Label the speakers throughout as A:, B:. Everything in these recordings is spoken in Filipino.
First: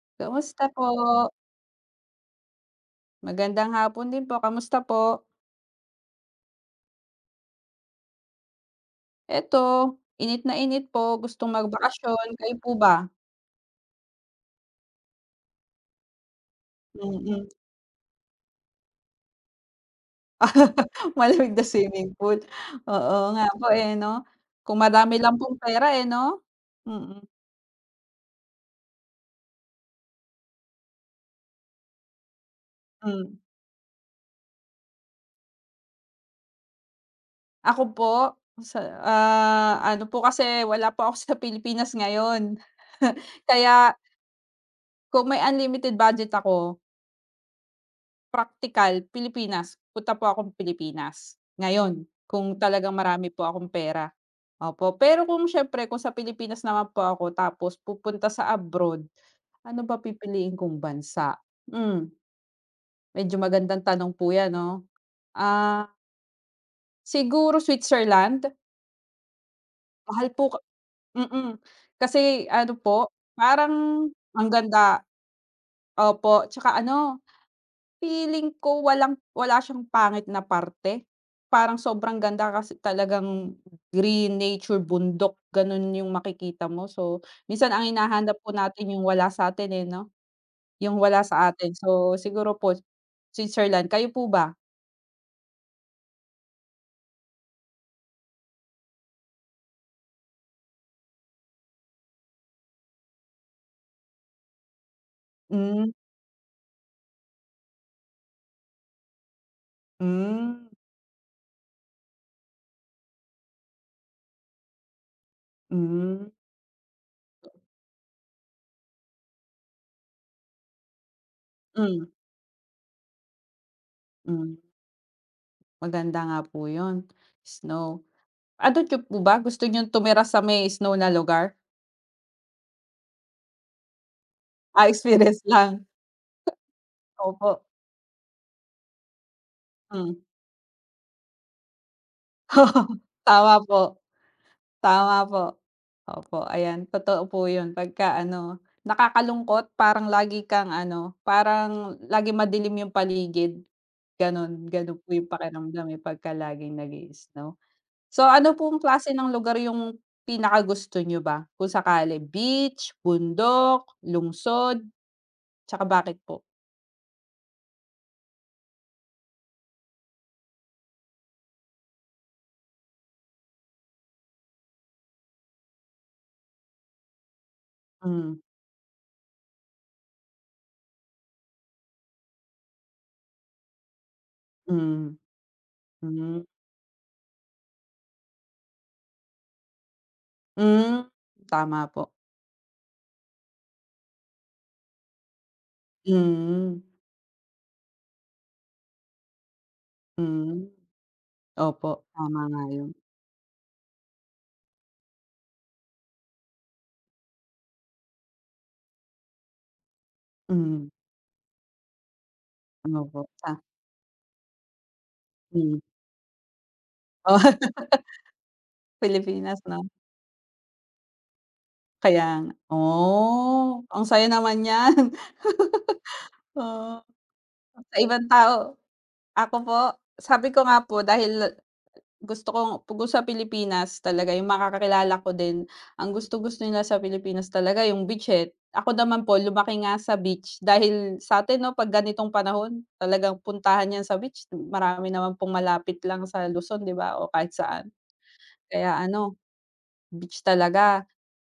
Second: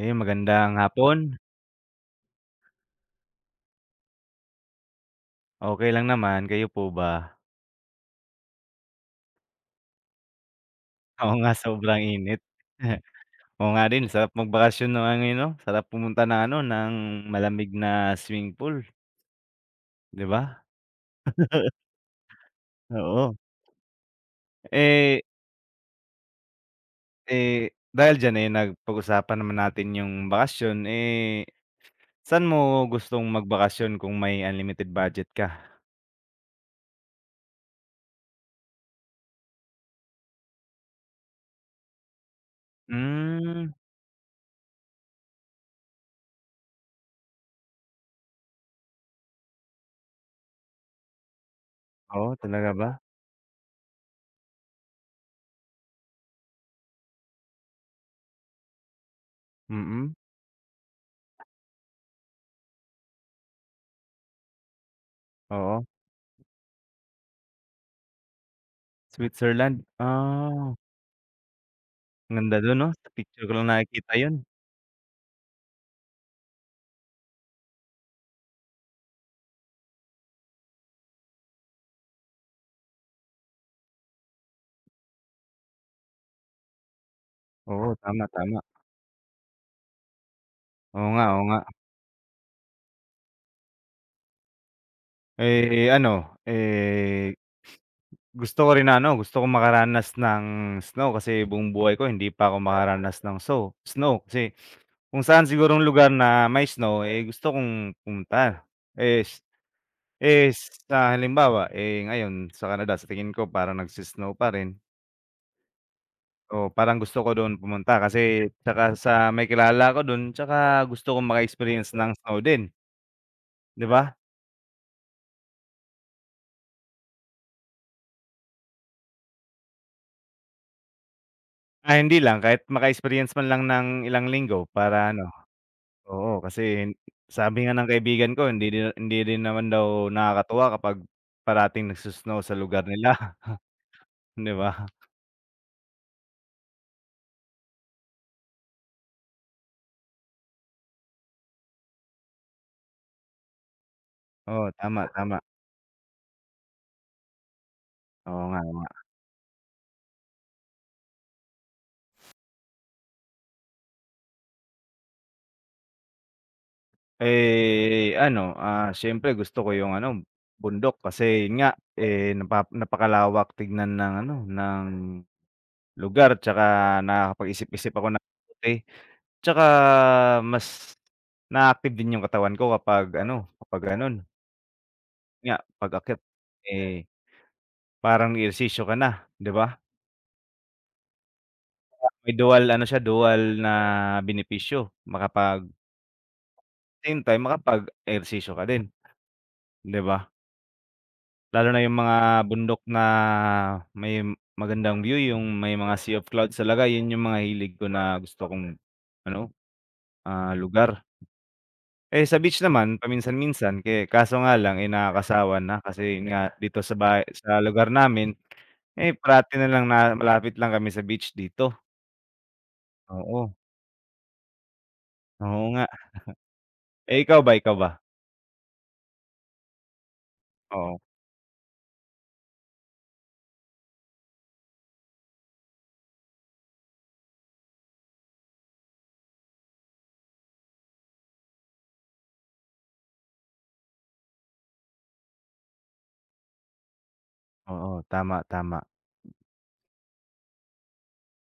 A: Eh,
B: Kamusta
A: magandang
B: po?
A: hapon.
B: Magandang hapon din po, kamusta po?
A: Okey lang naman, kayo po ba?
B: Eto, init na init po,
A: Oo nga,
B: gustong
A: sobrang
B: magbakasyon,
A: init.
B: kayo po ba?
A: Oo nga din, sarap magbakasyon ng ano, eh, 'no? Sarap pumunta ng ano, ng
B: Mm.
A: malamig na swimming pool, 'di ba?
B: Malamig na swimming pool, oo
A: Oo.
B: nga po, eh, 'no? Kung madami
A: Eh
B: lang pong pera, eh, 'no? Mm,
A: eh, dahil diyan, eh, napag-usapan naman natin yung bakasyon, eh, saan mo gustong
B: hmm.
A: magbakasyon kung may unlimited budget ka?
B: Ako po, sa ano po kasi wala po ako sa Pilipinas ngayon.
A: Hmm,
B: Kaya kung may unlimited budget ako, Praktikal Pilipinas, punta po akong Pilipinas ngayon
A: oo,
B: kung
A: talaga ba?
B: talagang marami po akong pera, opo. Pero kung siyempre kung sa Pilipinas naman po ako tapos pupunta sa abroad, ano ba
A: Mm,
B: pipiliin kong bansa? Hmm, Medyo magandang tanong po 'yan, 'no.
A: oo.
B: Ah, siguro Switzerland,
A: Switzerland,
B: mahal po ka
A: ah,
B: mm,
A: ang
B: kasi
A: ganda
B: ano
A: dun 'no?
B: po,
A: Sa picture ko lang
B: parang
A: nakikita yun.
B: ang ganda, opo, 'tsaka ano, feeling ko walang wala siyang pangit na parte. Parang sobrang ganda kasi talagang green, nature, bundok, gano'n yung makikita mo. So, minsan ang
A: Oo, tama,
B: hinahanap po
A: tama.
B: natin yung wala sa'tin, eh, 'no? Yung
A: Oo
B: wala
A: nga, oo
B: sa
A: nga.
B: atin. So, siguro po Switzerland. Kayo po ba?
A: Eh, ano, eh, gusto ko rin na ano, gusto ko makaranas ng snow kasi buong buhay ko hindi pa ako makaranas ng so snow. Kasi kung saan sigurong
B: Hmm,
A: lugar na may snow, eh, gusto kong pumunta. Es eh
B: hmm,
A: sa halimbawa, eh, ngayon sa Canada sa tingin ko parang nagsi pa rin.
B: hmm,
A: O parang gusto ko doon pumunta kasi 'tsaka sa may kilala ko do'n 'tsaka gusto kong maka-experience
B: hmm,
A: ng snow din, 'di ba?
B: hmm. Maganda nga po yun, snow. Ano niyo po ba, gusto niyong tumira sa may snow na lugar?
A: Ah, hindi lang kahit maka-experience man lang ng ilang linggo
B: Ah,
A: para ano
B: experience lang.
A: oo, kasi
B: Opo,
A: sabi nga ng kaibigan ko hindi rin naman daw
B: hmm.
A: nakakatuwa kapag parating nagso-snow sa lugar nila,
B: Tama po.
A: 'di ba?
B: Tama po. Opo, ayan totoo po 'yun pagka ano, nakakalungkot, parang lagi kang ano, parang lagi madilim 'yung paligid, gano'n.
A: Oo,
B: Gano'n po
A: tama,
B: 'yung
A: tama.
B: pakiramdam, eh, pagka laging nag-i-snow. So,
A: Oo
B: ano
A: nga, oo
B: pong
A: nga.
B: klase ng lugar 'yung pinakagusto nyo ba kung sakali, beach, bundok, lungsod, tsaka bakit po?
A: Eh, ano, ah, siyempre gusto ko yung ano, bundok kasi yun nga, eh, napakalawak tignan ng ano, ng lugar 'tsaka nakakapag-isip-isip ako ng
B: Hmm,
A: mabuti. Tsaka mas na-active din yung katawan ko kapag ano, kapag gano'n.
B: hmm,
A: Nga, pag-akyat,
B: hmm,
A: eh, parang ehersisyo ka na, 'di ba?
B: hmm, tama po.
A: May dual ano siya, dual na benepisyo, makapag
B: Hmm,
A: same time makapag-ehersisyo ka din, 'di ba?
B: hmm.
A: Lalo na
B: Opo,
A: yung mga
B: tama nga
A: bundok
B: 'yun.
A: na may magandang view, yung may mga sea of clouds talaga, yun yung mga hilig ko na gusto kong ano, ah,
B: Hmm,
A: lugar. Eh, sa beach naman
B: opo, tama.
A: paminsan-minsan ke kaso nga lang, eh, nakakasawa
B: Hmm.
A: na kasi yun nga dito sa bahay
B: Oh,
A: sa lugar namin, eh, parati
B: Pilipinas,
A: na
B: 'no?
A: lang na malapit lang kami sa beach dito.
B: Kaya nga.
A: Oo,
B: Oh, ang saya naman niyan.
A: oo nga.
B: Oo,
A: Eh, ikaw ba, ikaw ba?
B: sa ibang tao. Ako po, sabi ko nga
A: Oo,
B: po dahil gusto kong kung sa Pilipinas talaga yung makakakilala ko din, ang gusto gusto nila sa Pilipinas talaga yung beach, eh. Ako naman po lumaki nga sa beach dahil sa'tin, 'no, 'pag ganitong panahon talagang puntahan yan sa beach, marami naman pong malapit lang sa Luzon, 'di ba, o kahit saan.
A: oo, tama, tama.
B: Kaya ano, beach talaga.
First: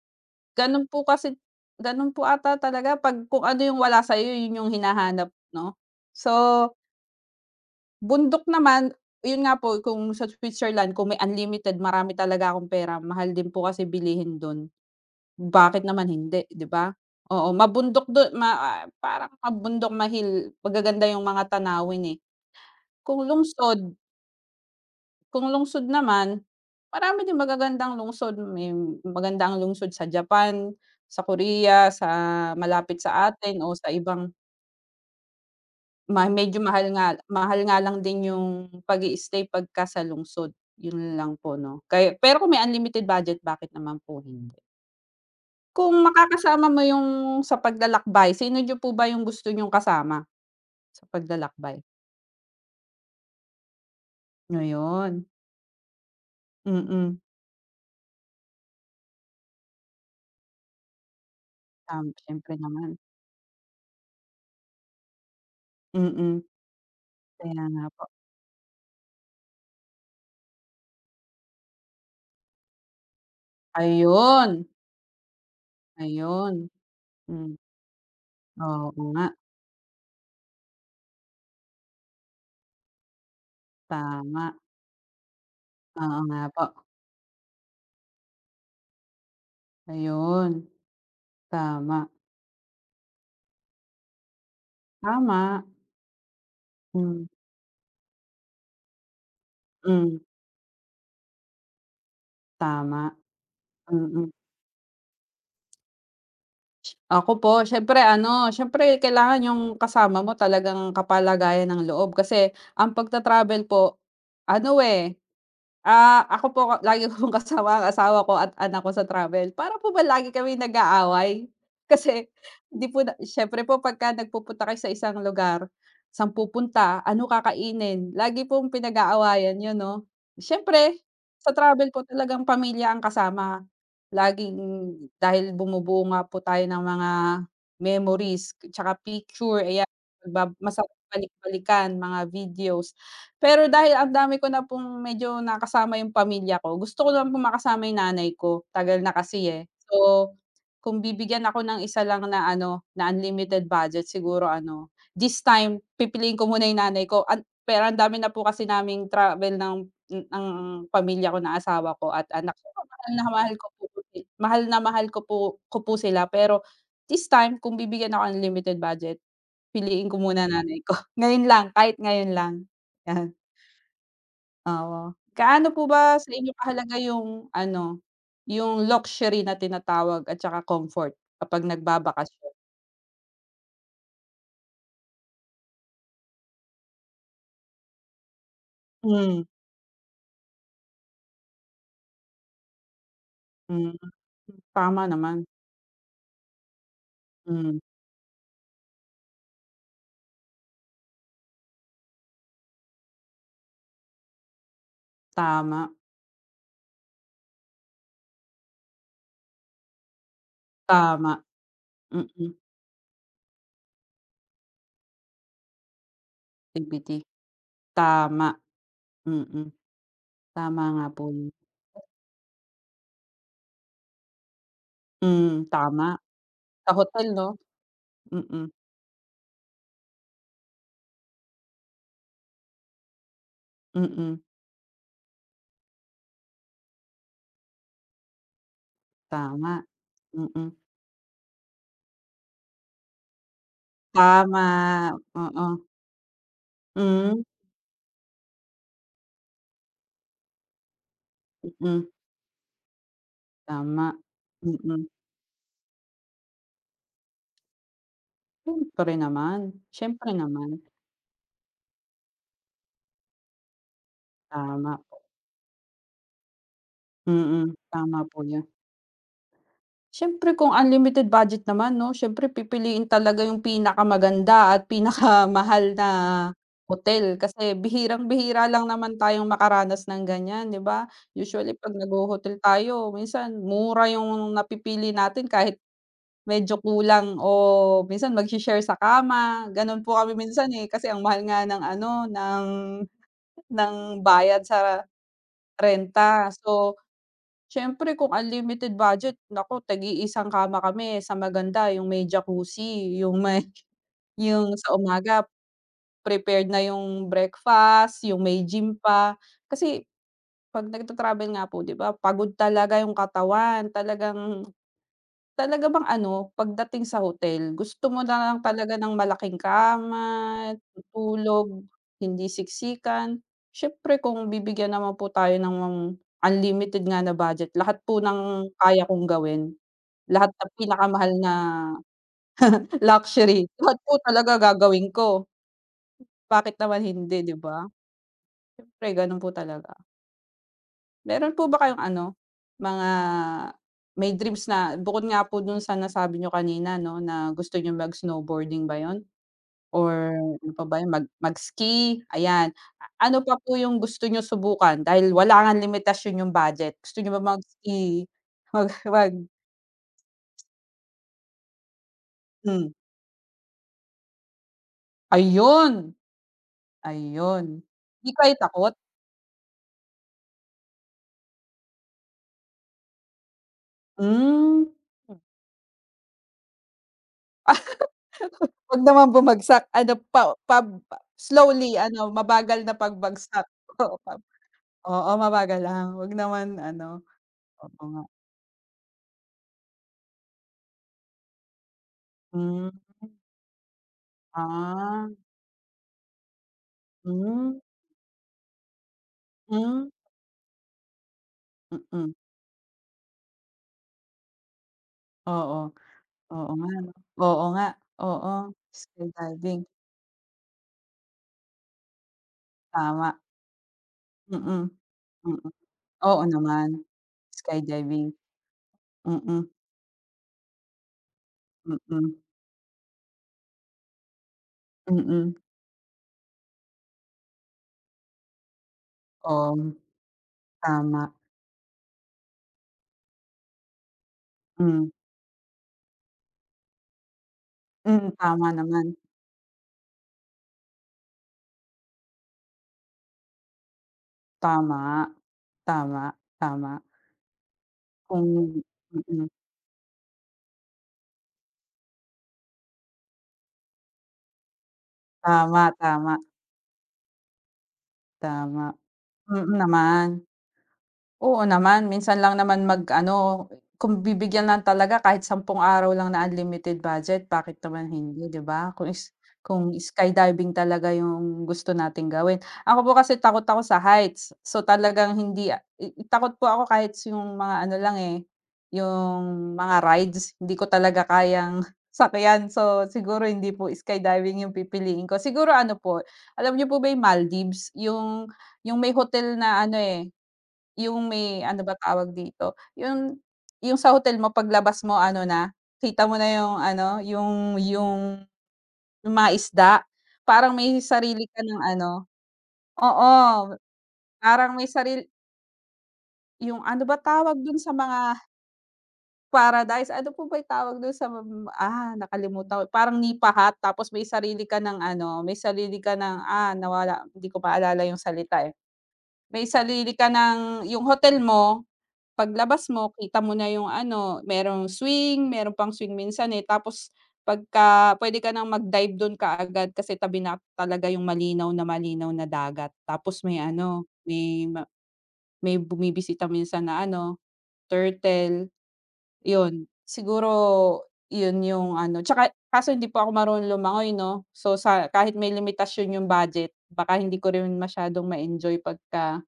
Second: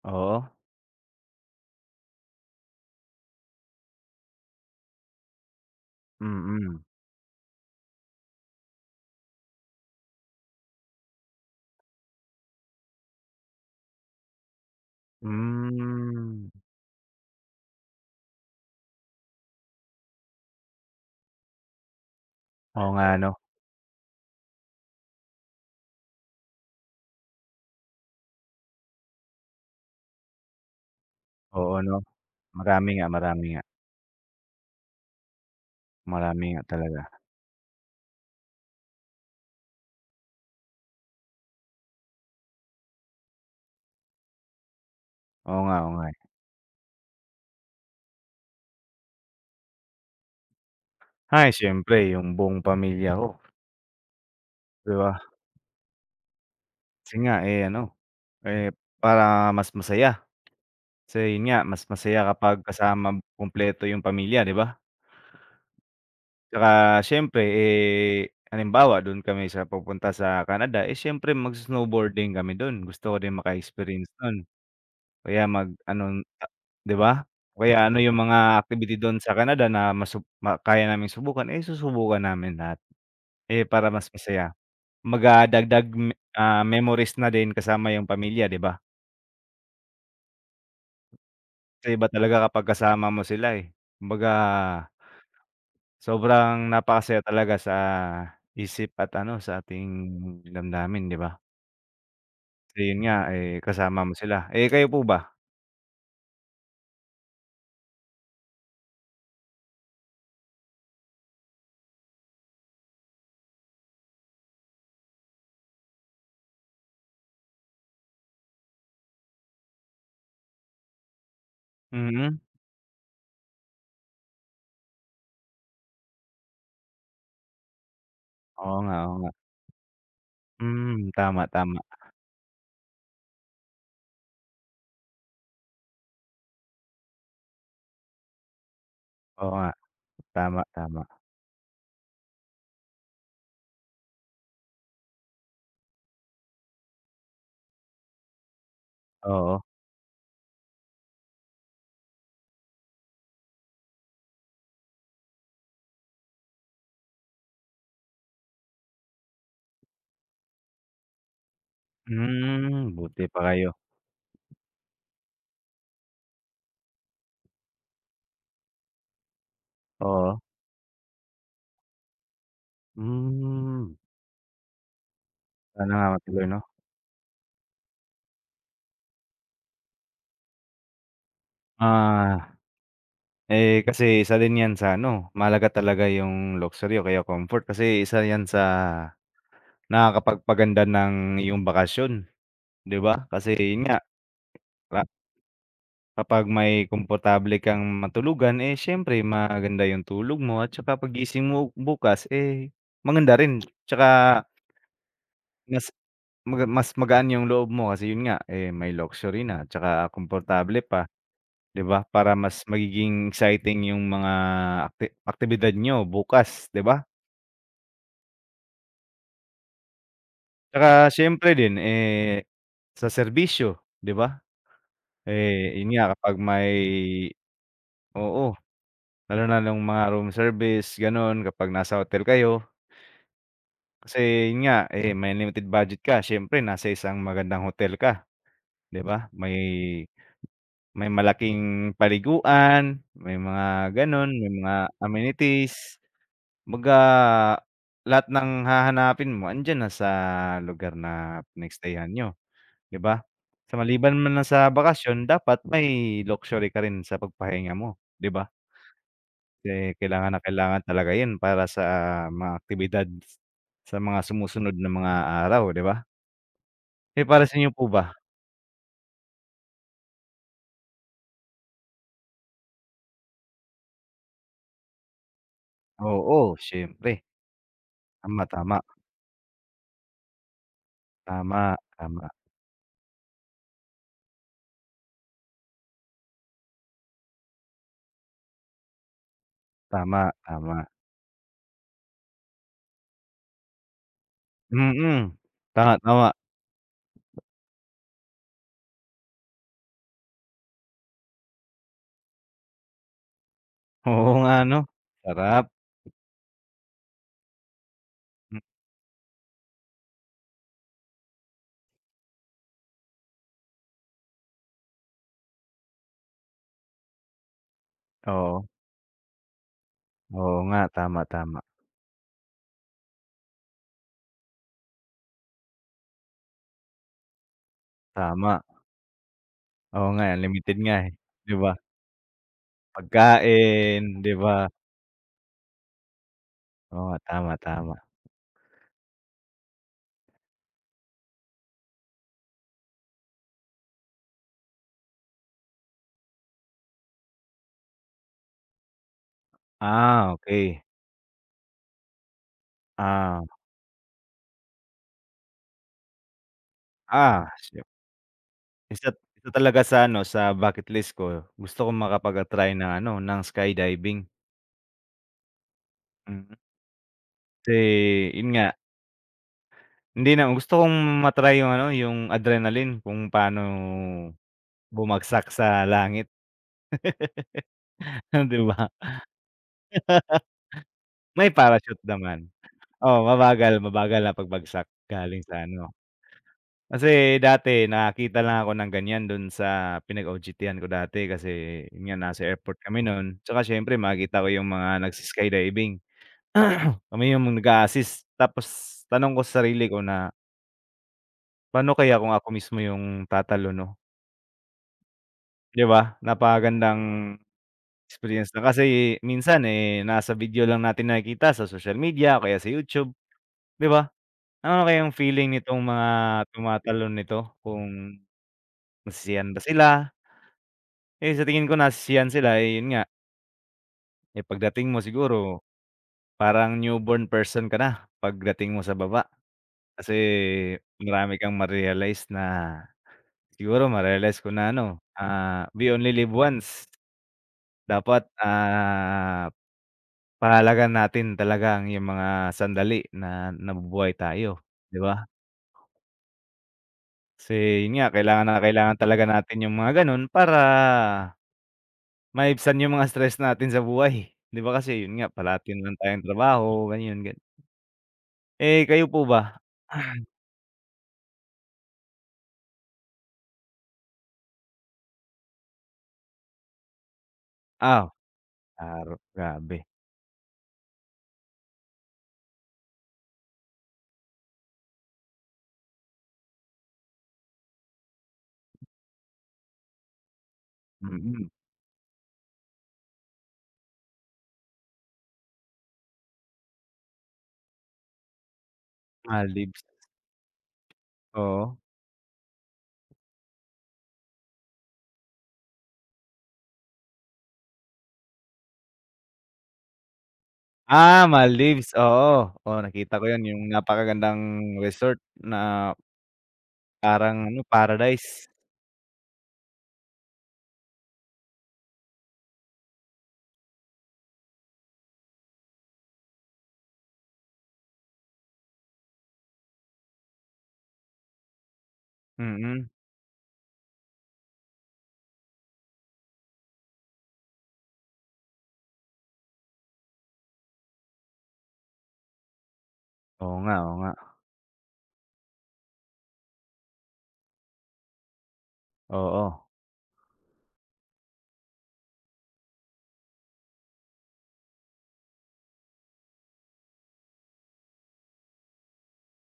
A: Oo,
B: Gano'n po kasi, gano'n po ata talaga 'pag kung ano yung wala sa'yo, yun yung hinahanap, 'no. So,
A: mm.
B: bundok naman, yun nga po kung sa Switzerland kung may unlimited, marami talaga akong pera, mahal din po kasi bilihin dun, bakit naman hindi,
A: Hmm,
B: 'di ba? Oo, mabundok dun, parang mabundok, mahil, magaganda yung mga tanawin, eh.
A: oo nga
B: Kung
A: 'no,
B: lungsod Kung lungsod naman, marami din magagandang lungsod, may maganda ang lungsod sa Japan, sa
A: oo
B: Korea,
A: 'no.
B: sa
A: Marami
B: malapit
A: nga,
B: sa
A: marami
B: atin
A: nga,
B: o sa ibang
A: marami
B: medyo,
A: nga
B: mahal
A: talaga.
B: nga mahal nga lang din yung pag-i-stay pagka sa lungsod, yun lang po, 'no. Kaya pero kung may unlimited budget, bakit naman po hindi?
A: Oo
B: Kung
A: nga, eh.
B: makakasama mo yung sa paglalakbay, sino niyo po ba yung gusto niyong kasama sa
A: Ay,
B: paglalakbay?
A: siyempre yung buong pamilya ko, 'di ba?
B: Ayun,
A: Kasi
B: mm,
A: nga, eh, ano, eh, para mas masaya. Kasi yun nga, mas masaya
B: siyempre
A: kapag
B: naman,
A: kasama kumpleto yung pamilya, 'di ba?
B: mm,
A: Tsaka siyempre,
B: kaya nga po.
A: eh, halimbawa dun kami sa pupunta sa Canada, eh, siyempre mag-snowboarding kami dun. Gusto ko din maka-experience nun.
B: Ayun.
A: Kaya mag-ano, ah,
B: Ayun,
A: 'di ba?
B: hmm,
A: Kaya ano yung mga
B: oo
A: activity dun
B: nga,
A: sa Canada na masu ma kaya naming subukan, eh, susubukan namin lahat, eh, para mas
B: tama,
A: masaya. Kumbaga me
B: oo nga
A: ah,
B: po,
A: memories na din kasama yung pamilya, 'di ba?
B: ayun,
A: Kasi
B: tama,
A: iba talaga kapag kasama mo sila, eh. Kumbaga
B: tama,
A: sobrang napakasaya
B: hmm,
A: talaga sa isip at ano, sa ating
B: hmm,
A: damdamin, 'di ba? Kasi yun
B: tama,
A: nga, eh, kasama mo
B: mm.
A: sila. Eh, kayo po ba?
B: Ako po siyempre ano, siyempre kailangan yung kasama mo talagang kapalagayan ng loob kasi ang pagta-travel po ano, eh, ako po lagi kong kasama ang asawa ko at anak ko sa travel. Para po ba lagi kaming nag-aaway? Kasi
A: Mm.
B: di po na siyempre po pagka nagpupunta kayo sa isang lugar, saan pupunta, ano kakainin, lagi pong
A: Oo nga, oo nga.
B: pinag-aawayan 'yun, 'no. Siyempre
A: Hmm, tama,
B: sa
A: tama.
B: travel po talagang pamilya ang kasama. Laging, dahil bumubuo nga po tayo ng mga memories, 'tsaka
A: Oo
B: picture,
A: nga,
B: ayan,
A: tama,
B: masarap
A: tama.
B: balik-balikan, mga videos. Pero dahil ang dami ko na pong medyo nakasama yung pamilya ko, gusto ko naman po makasama yung nanay ko, tagal na kasi,
A: Oo.
B: eh. So, kung bibigyan ako ng isa lang na ano, na unlimited budget, siguro ano, this time pipiliin ko muna yung nanay ko pero ang dami na po kasi naming travel ng pamilya ko na asawa ko at anak ko.
A: Hmm, buti pa kayo.
B: Mahal na mahal ko po, sila, pero this time kung bibigyan ako ng unlimited budget, piliin ko
A: Oo.
B: muna nanay ko. Ngayon lang, kahit ngayon lang, yan.
A: Hmm,
B: Oo. Gaano po
A: sana
B: ba
A: nga
B: sa
A: matuloy
B: inyo
A: 'no?
B: kahalaga yung ano, yung luxury na tinatawag at saka comfort kapag nagbabakasyon?
A: Ah, eh, kasi isa din yan sa ano, mahalaga talaga yung luxury o kaya comfort kasi isa yan sa
B: Hmm,
A: nakakapagpaganda ng iyong bakasyon, 'di ba? Kasi yun
B: hmm.
A: nga,
B: Tama naman.
A: kapag may komportable
B: Hmm,
A: kang matulugan, eh, siyempre maganda yung tulog mo at saka paggising mo bukas, eh, maganda rin. Tsaka mas
B: tama,
A: mas magaan yung loob mo kasi yun nga, eh, may luxury na tsaka komportable pa,
B: tama,
A: 'di ba? Para
B: mm.
A: mas magiging exciting yung mga aktibidad niyo bukas, 'di ba?
B: CBT. Tama, mm. Tama nga
A: Tsaka
B: po
A: siyempre
B: yun.
A: din, eh, sa serbisyo, 'di ba?
B: Hmm,
A: Eh, yun nga
B: tama.
A: kapag may
B: Sa hotel, 'no?
A: oo,
B: Mm,
A: lalo na nung mga room service gano'n, kapag nasa hotel kayo. Kasi
B: mm.
A: yun nga, eh, may limited budget ka siyempre nasa isang magandang hotel ka, 'di ba? May
B: Tama, mm.
A: may malaking paliguan, may mga gano'n, may
B: Tama,
A: mga
B: oo.
A: amenities. Kumbaga
B: Hmm,
A: lahat ng hahanapin mo andiyan na sa lugar na
B: mm.
A: pinagstayhan nyo, 'di ba? So
B: Tama,
A: maliban man lang sa
B: mm.
A: bakasyon dapat may luxury ka rin sa pagpahinga mo, 'di ba?
B: Siyempre naman,
A: Kasi
B: siyempre
A: kailangan na
B: naman.
A: kailangan talaga 'yan para sa mga aktibidad sa mga sumusunod na
B: Tama.
A: mga araw, 'di ba? Eh, para sa
B: Mm,
A: inyo po ba?
B: tama po 'yan. Siyempre kung unlimited budget naman, 'no, siyempre pipiliin talaga yung pinakamaganda at pinakamahal na
A: Oo, siyempre.
B: hotel kasi
A: Tama,
B: bihirang-bihira
A: tama,
B: lang naman tayong makaranas ng ganyan, 'di ba?
A: tama,
B: Usually 'pag
A: tama,
B: nagho-hotel tayo minsan mura yung napipili natin kahit medyo kulang o minsan magshi-share sa kama, gano'n po
A: tama,
B: kami minsan,
A: tama.
B: eh, kasi ang mahal nga ng ano, ng bayad sa
A: Mm. Tama, tama.
B: renta. So, siyempre kung unlimited budget, naku, tagi isang kama kami, eh, sa maganda yung may jacuzzi, yung may
A: Oo nga
B: yung
A: 'no,
B: sa umaga
A: sarap.
B: prepared na yung breakfast, yung
A: Hmm,
B: may gym pa. Kasi 'pag nagta-travel nga po, 'di ba, pagod talaga yung katawan, talaga bang ano, pagdating sa hotel gusto mo na lang
A: oo.
B: talaga ng malaking kama,
A: Oo nga, tama, tama,
B: tutulog, hindi siksikan. Siyempre kung bibigyan naman po tayo ng unlimited nga na budget, lahat po
A: tama.
B: ng kaya kong gawin,
A: Oo nga,
B: lahat ng
A: limited nga, eh,
B: pinakamahal na
A: 'di ba?
B: luxury, lahat
A: Pagkain,
B: po
A: 'di
B: talaga
A: ba?
B: gagawin ko. Bakit naman
A: Oo nga,
B: hindi,
A: tama,
B: 'di ba?
A: tama.
B: Siyempre gano'n po talaga. Meron po ba kayong ano, mga may dreams na bukod nga po dun sa nasabi niyo kanina, 'no, na gusto niyong mag-snowboarding ba yun
A: Ah,
B: or ano
A: okey.
B: pa ba yun, mag-ski, ayan.
A: Ah,
B: Ano pa po yung gusto niyo subukan dahil wala ngang limitasyon yung budget? Gusto niyo ba
A: ah, siya
B: mag-ski, mag
A: isa
B: mag
A: isa talaga sa ano, sa bucket list ko, gusto kong makapag-a-try
B: hmm,
A: ng ano, ng skydiving.
B: ayun,
A: Mm. Kasi
B: ayun. 'Di
A: yun
B: kayo
A: nga
B: takot?
A: hindi naman, gusto kong ma-try yung ano, yung adrenaline kung paano
B: Hmm.
A: bumagsak sa langit, 'di ba?
B: Wag naman bumagsak, ano pa
A: May
B: slowly,
A: parachute
B: ano,
A: naman.
B: mabagal na
A: Oo,
B: pagbagsak,
A: mabagal,
B: oo.
A: mabagal na pagbagsak
B: Oo,
A: galing sa
B: mabagal
A: ano.
B: lang, 'wag naman ano,
A: Kasi dati
B: oo nga.
A: nakakita lang ako ng ganyan dun sa pinag-OJT-an ko dati kasi yun nga nasa airport
B: Hmm,
A: kami nun, tsaka siyempre makikita ko yung mga
B: ah,
A: nagsi-skydiving. Kami yung
B: hmm,
A: nag-a-assist tapos tanong ko sa sarili ko
B: hmm,
A: na, "Paano kaya
B: mm.
A: kung ako mismo yung tatalo 'no?"
B: Oo,
A: 'Di ba,
B: oo nga,
A: napakagandang
B: 'no, oo nga, oo,
A: experience na kasi minsan,
B: skydiving,
A: eh, nasa video lang natin nakikita sa social media o kaya sa YouTube,
B: tama,
A: 'di ba? Ano
B: mm,
A: kayang feeling
B: mm.
A: nitong mga
B: Oo naman,
A: tumatalon nito kung
B: skydiving,
A: nasisiyahan ba
B: mm,
A: sila? Eh, sa tingin ko nasisiyahan
B: mm,
A: sila, eh, yun nga, eh, pagdating mo
B: mm,
A: siguro parang newborn person ka na pagdating mo sa baba.
B: oo,
A: Kasi
B: tama,
A: marami kang ma-realize na siguro ma-realize ko na ano,
B: hmm,
A: ah, we only live once. Dapat,
B: hmm, tama naman,
A: ah pahalagahan natin talagang yung mga sandali na nabubuhay tayo, 'di ba?
B: tama, tama, tama,
A: Kasi yun nga, kailangan
B: kung
A: na kailangan talaga
B: mm,
A: natin yung mga ganun para maibsan yung mga stress natin sa buhay. 'Di ba kasi yun nga, parati na
B: tama,
A: lang tayong
B: tama,
A: trabaho, ganyan, gan
B: tama,
A: eh, kayo po ba?
B: naman. Oo naman, minsan lang naman mag-ano, kung bibigyan lang talaga kahit 10 araw lang na unlimited budget, bakit
A: Ah,
B: naman hindi, 'di ba?
A: araw, grabe,
B: Kung skydiving talaga yung gusto nating gawin. Ako po kasi takot ako sa heights, so talagang hindi takot po ako kahit yung mga ano lang, eh, yung mga rides, hindi ko talaga
A: mm.
B: kayang sakyan. So, siguro hindi po skydiving yung pipiliin ko. Siguro ano po, alam niyo po ba yung Maldives? Yung may hotel
A: Maldives,
B: na ano, eh, yung may
A: oo.
B: ano ba tawag dito, yung sa hotel mo paglabas mo ano na, kita mo na yung ano, yung yung mga isda. Parang may
A: Ah,
B: sarili ka ng
A: Maldives,
B: ano,
A: oo. Oo, nakita ko
B: oo,
A: yun, yung napakagandang
B: parang may
A: resort
B: sarili
A: na
B: yung ano ba
A: parang
B: tawag
A: ano,
B: dun sa mga
A: paradise.
B: paradise, ano po ba yung tawag dun sa nakalimutan ko, parang nipa hut tapos may sarili ka ng ano, may sarili ka ng, nawala, hindi ko maalala yung salita, eh. May sarili ka ng yung hotel mo.
A: Mm,
B: Paglabas mo kita mo na yung ano, merong swing, meron pang swing minsan, eh, tapos pagka puwede ka ng mag-dive dun kaagad kasi tabi na talaga yung malinaw na dagat. Tapos
A: oo
B: may
A: nga, oo
B: ano,
A: nga,
B: may bumibisita minsan na ano, turtle,
A: oo.
B: yun. Siguro yun yung ano, tsaka kaso hindi pa ako marunong lumangoy, 'no, so kahit may limitasyon yung budget baka hindi ko rin masyadong ma-enjoy pagka,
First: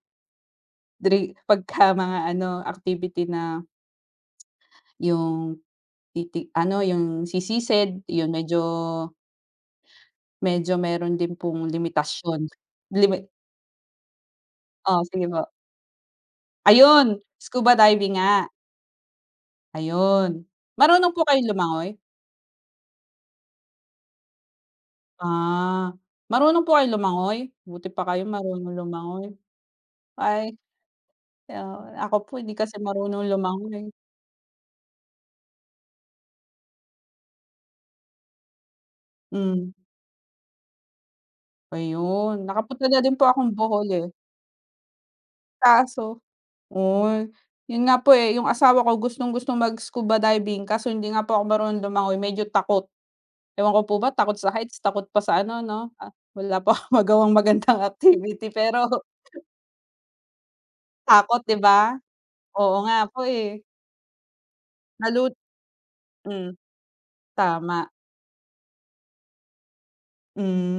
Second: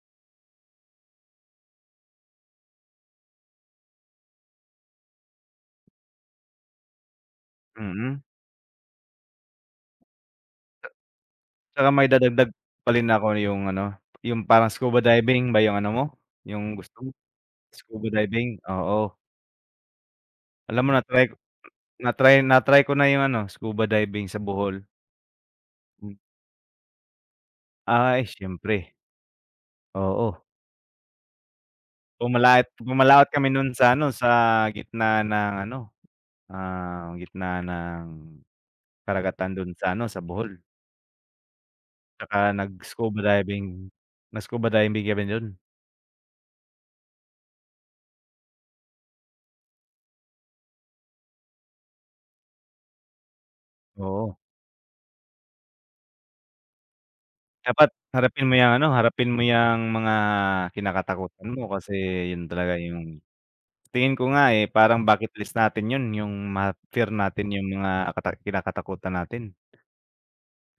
B: pagka mga ano, activity na yung, ano yung sisisid,
A: Mm,
B: yun medyo medyo meron din pong
A: tsaka
B: limitasyon.
A: maidadagdag pa rin
B: Limi
A: ako yung ano, yung parang scuba
B: Oo, sige po.
A: diving ba yung ano mo, yung
B: Ayun,
A: gusto mo?
B: scuba
A: Scuba
B: diving nga,
A: diving, oo.
B: ayun.
A: Alam mo
B: Marunong po
A: na-try
B: kayong lumangoy?
A: na-try na-try ko na yung ano, scuba diving sa Bohol.
B: Ah,
A: Hmm.
B: marunong po kayong lumangoy? Buti pa kayo
A: Ay
B: marunong
A: siyempre,
B: lumangoy.
A: oo.
B: Ay, oo, ako po hindi
A: Pumalait
B: kasi marunong
A: pumalaut kami nun sa
B: lumangoy.
A: ano, sa gitna ng ano, ah, gitna ng karagatan dun
B: Hmm,
A: sa ano, sa Bohol.
B: ayun.
A: Tsaka
B: Nakapunta na din po akong Bohol, eh,
A: nag-scuba diving kami dun,
B: kaso uy, yun nga po, eh, yung asawa ko gustong-gusto mag-scuba diving kaso hindi nga po ako marunong lumangoy, medyo takot. Ewan ko po ba, takot
A: oo.
B: sa heights, takot pa sa ano, 'no, wala pa akong magawang magandang
A: Dapat harapin
B: activity
A: mo yang
B: pero
A: ano, harapin mo yang mga
B: takot,
A: kinakatakutan
B: 'di
A: mo
B: ba?
A: kasi yun talaga
B: Oo nga po,
A: yung
B: eh,
A: tingin ko nga, eh, parang
B: nalu
A: bucket list natin yun yung
B: hmm,
A: ma-fear natin yung
B: tama.
A: mga kinakatakutan natin,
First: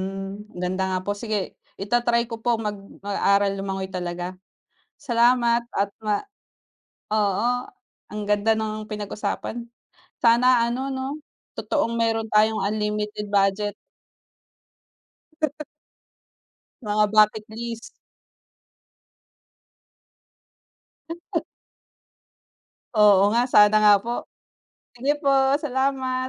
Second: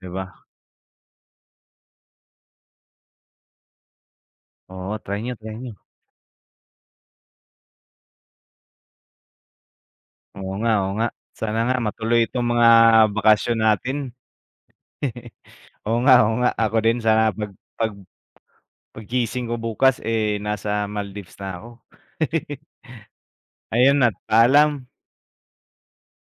A: 'di ba?
B: ganda nga po, sige ita-try ko po mag-aral lumangoy talaga.
A: Oo, try niyo, try
B: Salamat
A: niyo.
B: at ma Oo, ang ganda ng pinag-usapan.
A: Oo
B: Sana
A: nga, oo
B: ano, 'no,
A: nga. Sana nga
B: totoong
A: matuloy
B: meron
A: itong
B: tayong
A: mga
B: unlimited
A: bakasyon
B: budget,
A: natin. Oo nga, oo nga. Ako din
B: mga
A: sana
B: bucket
A: pag
B: list.
A: pag paggising ko bukas, eh, nasa Maldives na ako.
B: Oo nga, sana nga
A: Ayun
B: po.
A: at paalam.
B: Sige po, salamat.